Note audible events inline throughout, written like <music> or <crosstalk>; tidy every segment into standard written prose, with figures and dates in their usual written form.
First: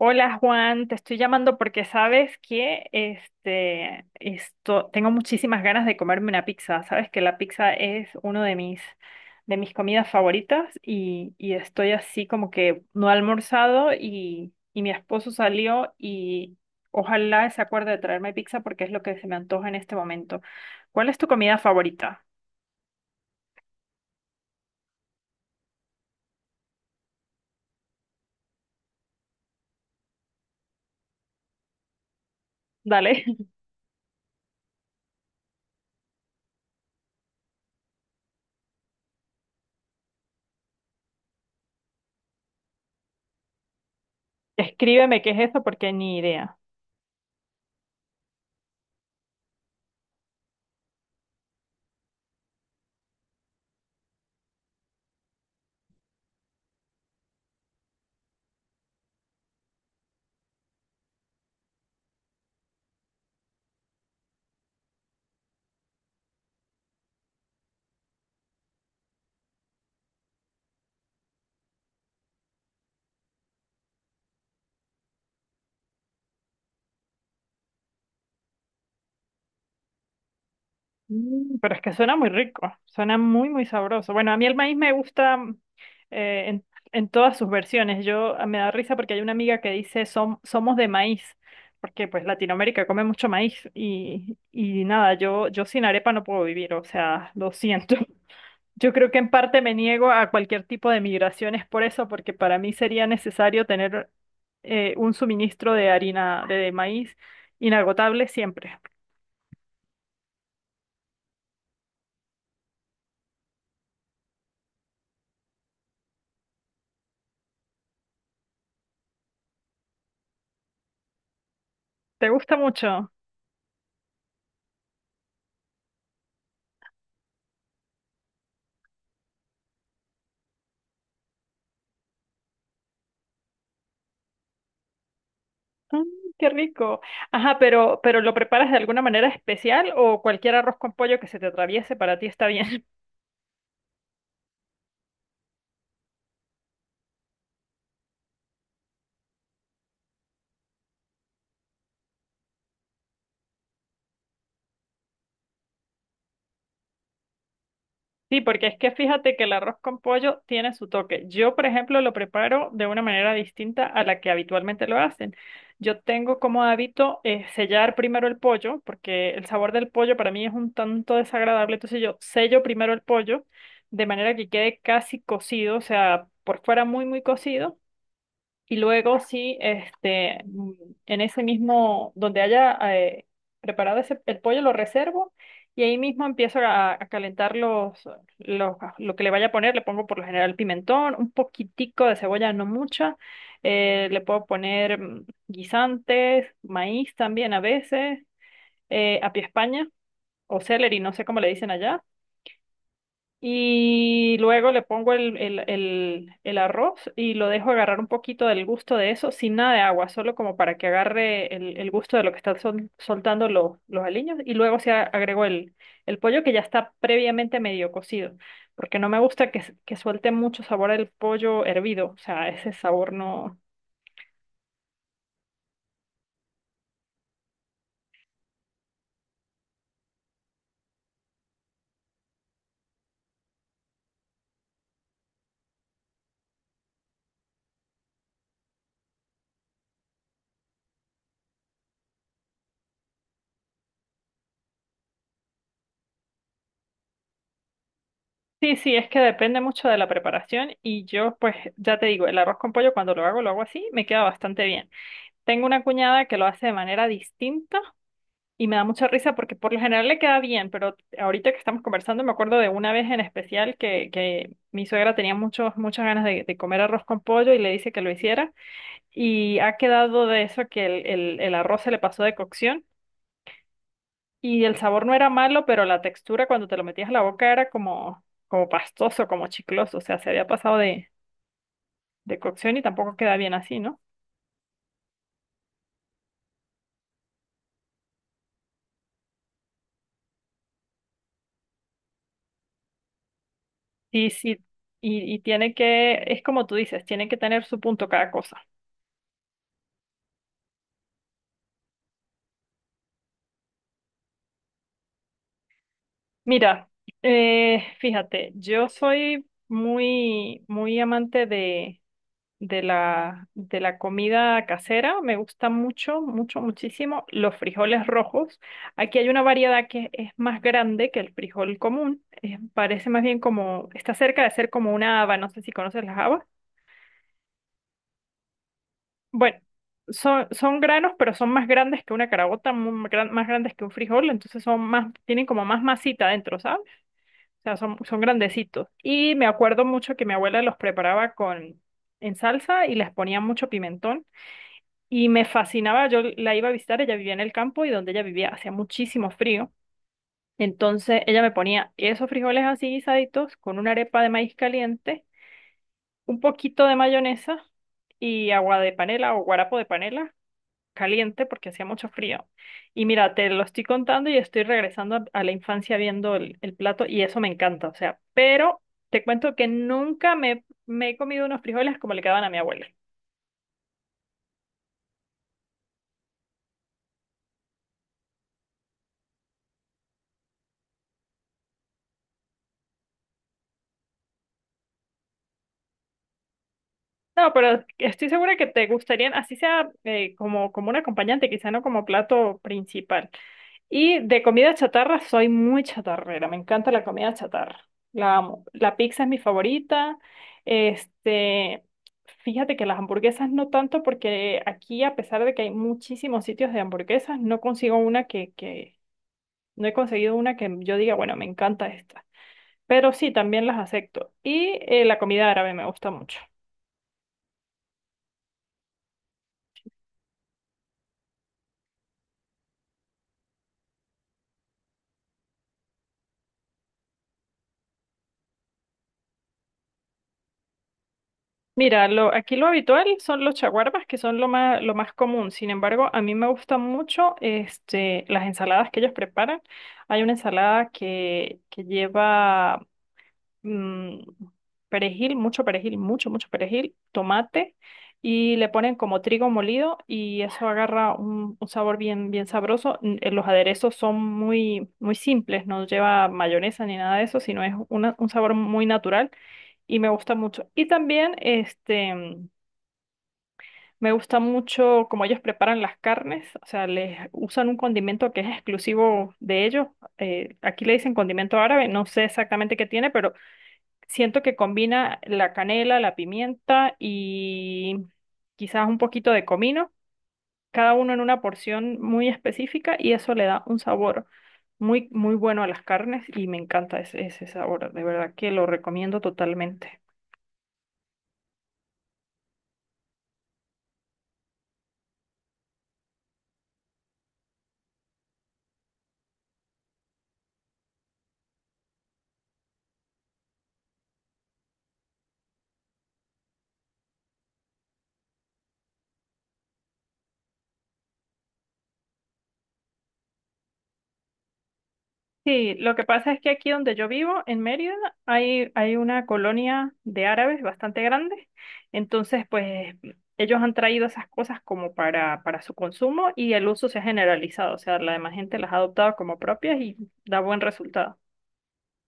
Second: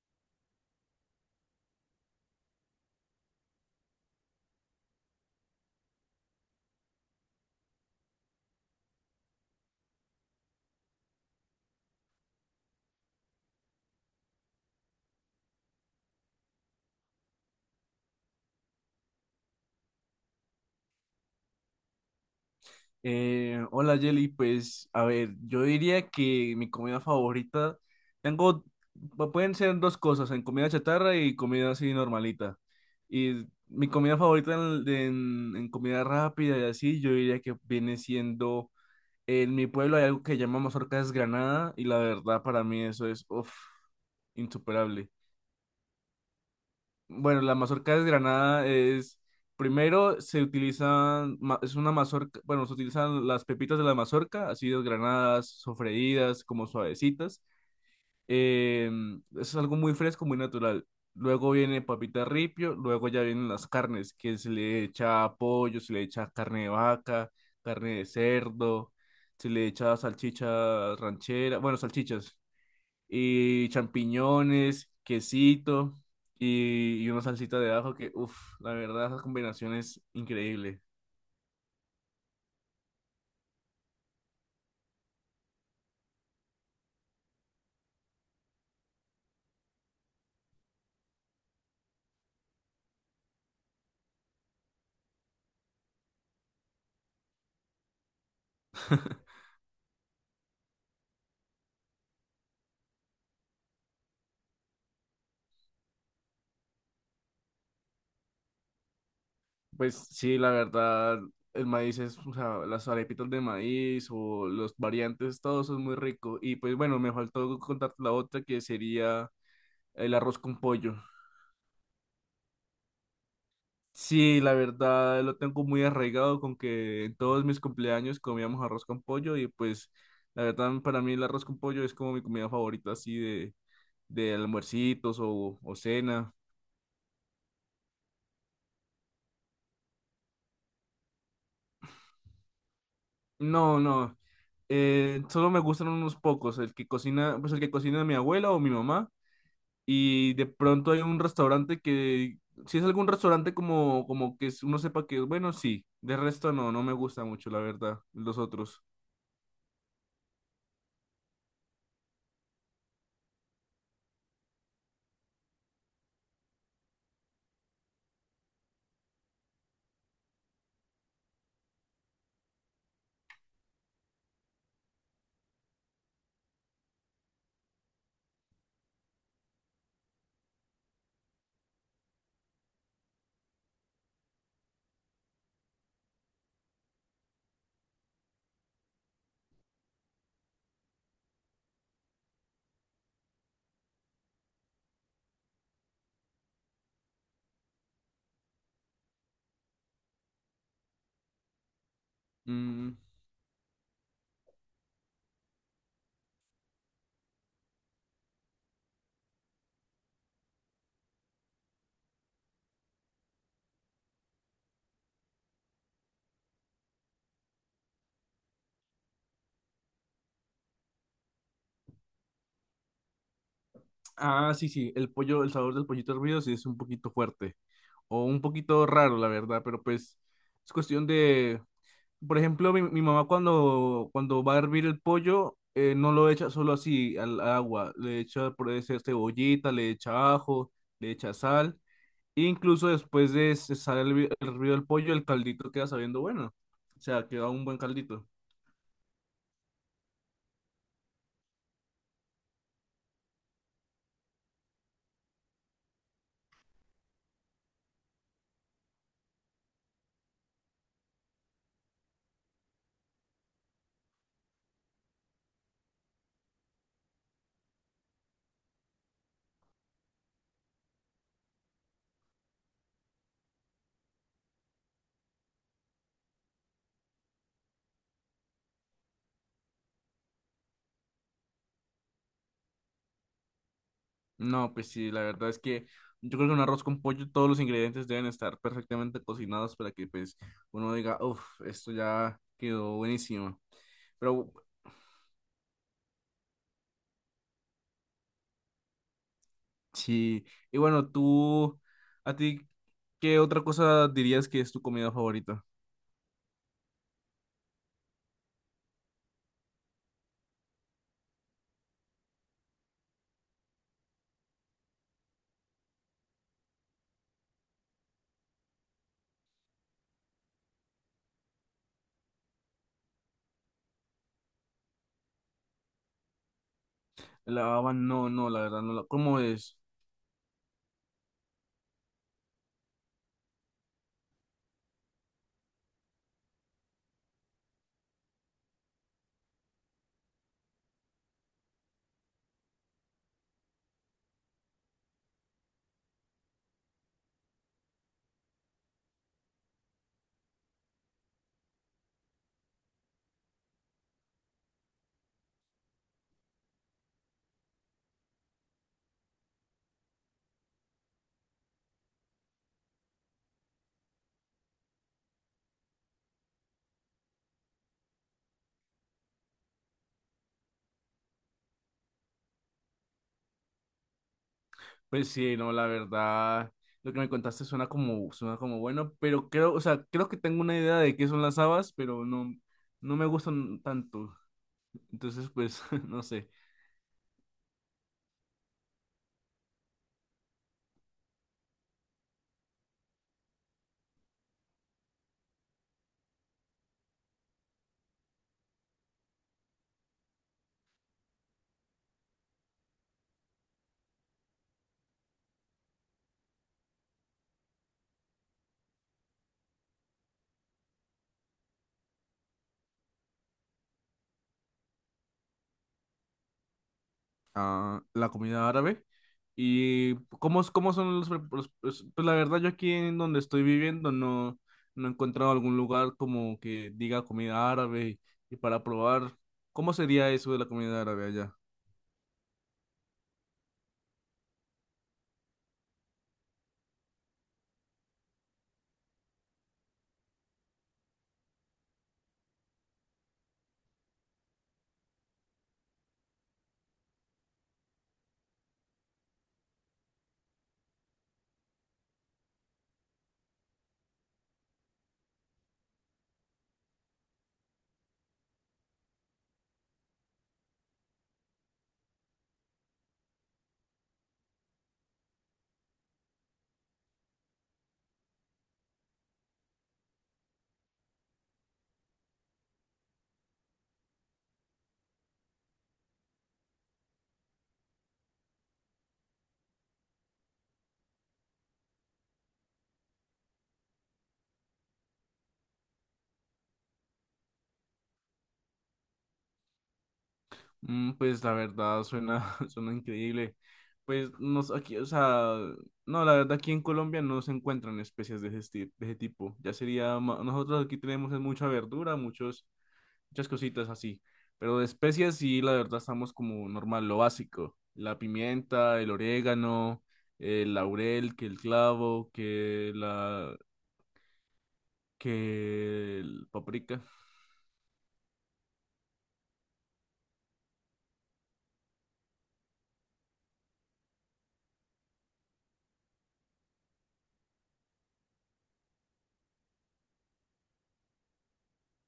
Hola Juan, te estoy llamando porque sabes que tengo muchísimas ganas de comerme una pizza. Sabes que la pizza es uno de mis comidas favoritas y estoy así como que no he almorzado y mi esposo salió y ojalá se acuerde de traerme pizza porque es lo que se me antoja en este momento. ¿Cuál es tu comida favorita? Hola Jelly, pues a ver, yo diría que mi comida favorita, tengo, pueden ser dos cosas, en comida chatarra y comida así normalita. Dale. Y mi comida favorita en comida rápida y así, yo diría que viene siendo, en mi pueblo hay algo que llamamos mazorca desgranada y la verdad para mí eso es, uff, <laughs> insuperable. Escríbeme qué es eso porque ni idea. Bueno, la mazorca desgranada es, primero se utilizan, ma- es una mazorca, bueno, se utilizan las pepitas de la mazorca, así desgranadas, sofreídas, como suavecitas. Eso es algo muy fresco, muy natural. Luego viene papita ripio, luego ya vienen las carnes, que se le echa pollo, se le echa carne de vaca, carne de cerdo, se le echa salchicha ranchera, bueno, salchichas, y champiñones, quesito y una salsita de ajo que, uff, la verdad, esa combinación es increíble. Mm, pero es que suena muy rico, suena muy, muy sabroso. Bueno, a mí el maíz me gusta, eh, en, en todas sus versiones. Yo, me da risa porque hay una amiga que dice somos de maíz", porque pues Latinoamérica come mucho maíz y nada, yo sin arepa no puedo vivir, o sea, lo siento. <laughs> Yo creo <laughs> que en parte me niego a cualquier tipo de migraciones por eso, porque para mí sería necesario tener un suministro de harina de maíz inagotable siempre. Pues sí, la verdad, el maíz es, o sea, las arepitas de maíz o los variantes, todo eso es muy rico. Y pues bueno, me faltó contarte la otra que sería el arroz con pollo. ¿Te gusta mucho? Sí, la verdad lo tengo muy arraigado con que en todos mis cumpleaños comíamos arroz con pollo y pues la verdad para mí el arroz con pollo es como mi comida favorita así de almuercitos o Ah, cena. qué rico. Ajá, pero ¿lo preparas de alguna manera especial o cualquier arroz con pollo que se te atraviese para ti está bien? <laughs> No, no. Solo me gustan unos pocos. El que cocina, pues el que cocina mi abuela o mi mamá. Y de pronto hay un restaurante que, si es algún restaurante como, como que uno sepa que es bueno, sí. De resto no, no me gusta mucho, la verdad, los Sí, porque es otros. que fíjate que el arroz con pollo tiene su toque. Yo, por ejemplo, lo preparo de una manera distinta a la que habitualmente lo hacen. Yo tengo como hábito, sellar primero el pollo, porque el sabor del pollo para mí es un tanto desagradable. Entonces yo sello primero el pollo de manera que quede casi cocido, o sea, por fuera muy, muy cocido. Y luego sí, en ese mismo, donde haya preparado ese, el pollo, lo reservo y ahí mismo empiezo a calentar lo que le vaya a poner. Le pongo por lo general pimentón, un poquitico de cebolla, no mucha. Le puedo poner, guisantes, maíz también a veces, apia España o celery, no sé cómo le dicen allá. Mm, Y luego le pongo el arroz y lo dejo agarrar un poquito del gusto de eso, sin nada de agua, solo como para que agarre el gusto de lo que están soltando los aliños. Y luego se agregó el pollo que ya está previamente medio cocido, porque no me gusta que, que suelte mucho sabor el pollo hervido, o sea, ese sabor no... ah, sí, sí, el pollo, el sabor del pollito hervido sí es un poquito fuerte. O un poquito raro, la verdad, pero pues es cuestión de, por ejemplo, mi mamá cuando, cuando va a hervir el pollo, no lo echa solo así al agua, le echa por ese cebollita, le echa ajo, le echa sal, e incluso después de cesar el hervido del pollo, el caldito queda sabiendo bueno, o sea, queda un buen caldito. Sí, sí, es que depende mucho de la preparación y yo pues ya te digo, el arroz con pollo cuando lo hago así, me queda bastante bien. Tengo una cuñada que lo hace de manera distinta. Y me da mucha risa porque por lo general le queda bien, pero ahorita que estamos conversando me acuerdo de una vez en especial que mi suegra tenía muchos, muchas ganas de comer arroz con pollo y le dice que lo hiciera y ha quedado de eso que el arroz se le pasó de cocción y el sabor no era malo, pero la textura cuando te lo metías a la boca era como, como pastoso, como chicloso, o sea, se había pasado de cocción y tampoco queda bien así, ¿no? No, pues sí, la verdad es que yo creo que un arroz con pollo, todos los ingredientes deben estar perfectamente cocinados para que pues uno diga, uff, esto ya quedó buenísimo. Sí, Pero sí, y tiene que, es como tú dices, tiene que tener su punto cada cosa. sí, y bueno, tú, ¿a ti qué otra cosa dirías que es tu comida favorita? Mira, fíjate, yo soy muy, muy amante de la comida casera. Me gusta mucho, mucho, muchísimo los frijoles rojos. Aquí hay una variedad que es más grande que el frijol común. Parece más bien como, está cerca de ser como una haba. No sé si conoces las habas. La baba, no, no, la verdad, no la, ¿cómo Bueno, es? son, son granos, pero son más grandes que una carabota, más grandes que un frijol. Entonces son más, tienen como más masita adentro, ¿sabes? Sea, son, son grandecitos. Y me acuerdo mucho que mi abuela los preparaba con, en salsa y les ponía mucho pimentón. Y me fascinaba, yo la iba a visitar, ella vivía en el campo y donde ella vivía hacía muchísimo frío. Entonces ella me ponía esos frijoles así guisaditos con una arepa de maíz caliente, un poquito de mayonesa y agua de panela o guarapo de panela caliente porque hacía mucho frío. Y mira, te lo estoy contando y estoy regresando a la infancia viendo el plato y eso me encanta, o sea, pero te cuento que nunca me he comido unos frijoles como le quedaban a mi abuela. Pues sí, no, la verdad, lo que me contaste suena como bueno, pero creo, o sea, creo que tengo una idea de qué son las habas, pero no, no me gustan tanto, entonces, pues, <laughs> no sé. No, pero estoy segura que te gustarían, así sea, como un acompañante, quizá no como plato principal. Y de comida chatarra soy muy chatarrera, me encanta la comida chatarra, la amo. La pizza es mi favorita. Este, fíjate que las hamburguesas no tanto porque aquí a pesar de que hay muchísimos sitios de hamburguesas, no consigo una que no he conseguido una que yo diga, bueno, me encanta esta. Pero sí, también las acepto. Y la comida árabe me gusta mucho. A la comunidad árabe. ¿Y cómo, es- cómo son los, pre- los- Pues la verdad, yo aquí en donde estoy viviendo no, no he encontrado algún lugar como que diga comida árabe y, para probar, ¿cómo sería eso de la comida árabe allá? Mira, lo, aquí lo habitual son los chaguarbas, que son lo más común. Sin embargo, a mí me gustan mucho este, las ensaladas que ellos preparan. Hay una ensalada que lleva, mm, perejil, mucho, mucho perejil, tomate y le ponen como trigo molido y eso agarra un sabor bien, bien sabroso. Los aderezos son muy, muy simples, no lleva mayonesa ni nada de eso, sino es un sabor muy natural y me gusta mucho. Y también me gusta mucho cómo ellos preparan las carnes, o sea, les usan un condimento que es exclusivo de ellos. Aquí le dicen condimento árabe, no sé exactamente qué tiene, pero siento que combina la canela, la pimienta y quizás un poquito de comino, cada uno en una porción muy específica y eso le da un sabor muy, muy bueno a las carnes y me encanta ese sabor. De verdad que lo recomiendo totalmente. Mm, pues la verdad, suena, <laughs> suena increíble. Pues no, sé, aquí, o sea, no, la verdad aquí en Colombia no se encuentran especies de ese, de ese tipo. Nosotros aquí tenemos es mucha verdura, muchos muchas cositas así. Pero de especias sí, la verdad estamos como normal, lo básico. La pimienta, el orégano, el laurel, que el clavo, Sí, lo que que pasa es el que aquí donde paprika. yo vivo, en Mérida, hay una colonia de árabes bastante grande. Entonces, pues ellos han traído esas cosas como para su consumo y el uso se ha generalizado. O sea, la demás gente las ha adoptado como propias y da buen resultado.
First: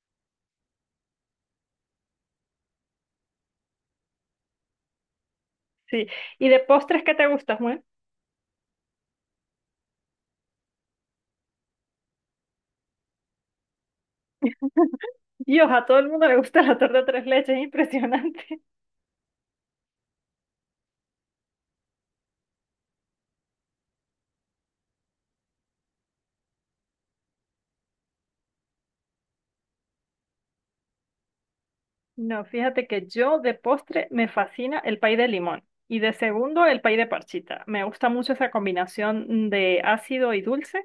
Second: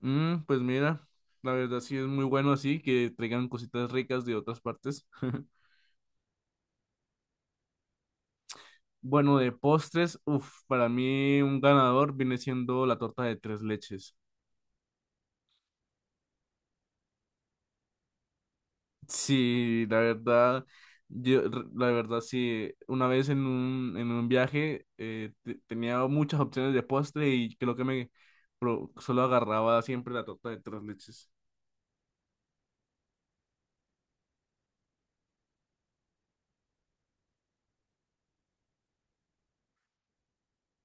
Mm, pues mira, la verdad sí es muy bueno así que traigan cositas ricas de otras partes. <laughs> Sí. ¿Y de postres qué te gusta, Juan? Bueno, de postres, uff, para mí un ganador viene siendo la torta de tres leches. Dios, a todo el mundo le gusta la torta tres leches, es impresionante. Sí, la verdad, la verdad sí, una vez en un viaje tenía muchas opciones de postre y creo que me solo agarraba siempre la torta de tres leches. No, fíjate que yo de postre me fascina el pay de limón y de segundo el pay de parchita. Me gusta mucho esa combinación de ácido y dulce.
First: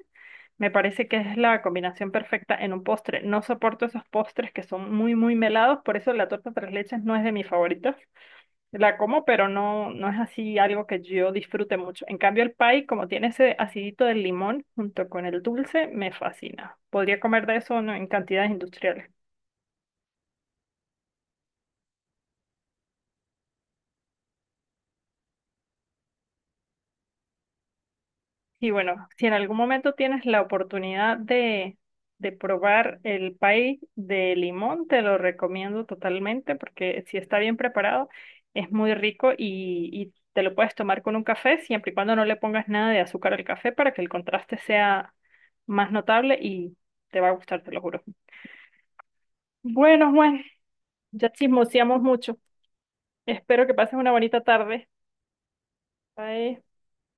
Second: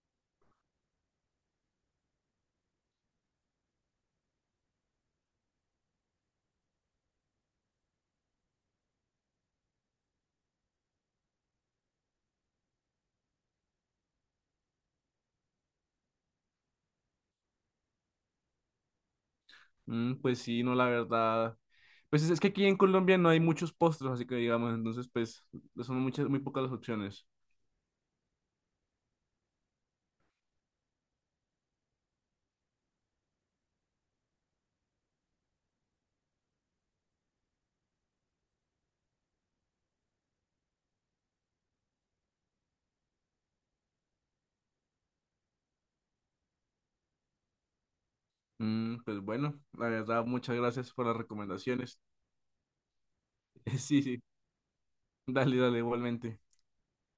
Me parece que es la combinación perfecta en un postre. No soporto esos postres que son muy, muy melados, por eso la torta tres leches no es de mis favoritos. La como, pero no, no es así algo que yo disfrute mucho. En cambio, el pay, como tiene ese acidito del limón junto con el dulce, me fascina. Podría comer de eso, ¿no? En cantidades industriales. Mm, pues sí, no, la verdad. Pues es que aquí en Colombia no hay muchos postres, así que digamos, entonces pues son muchas, muy pocas las opciones. Y bueno, si en algún momento tienes la oportunidad de probar el pay de limón, te lo recomiendo totalmente porque si está bien preparado, es muy rico y te lo puedes tomar con un café, siempre y cuando no le pongas nada de azúcar al café para que el contraste sea más notable y te va a gustar, te lo juro. Mm, pues bueno, la Bueno, verdad, Juan, muchas gracias por las ya recomendaciones. chismoseamos mucho. Espero que <laughs> pases Sí, una sí, bonita tarde. dale, dale, igualmente. Bye.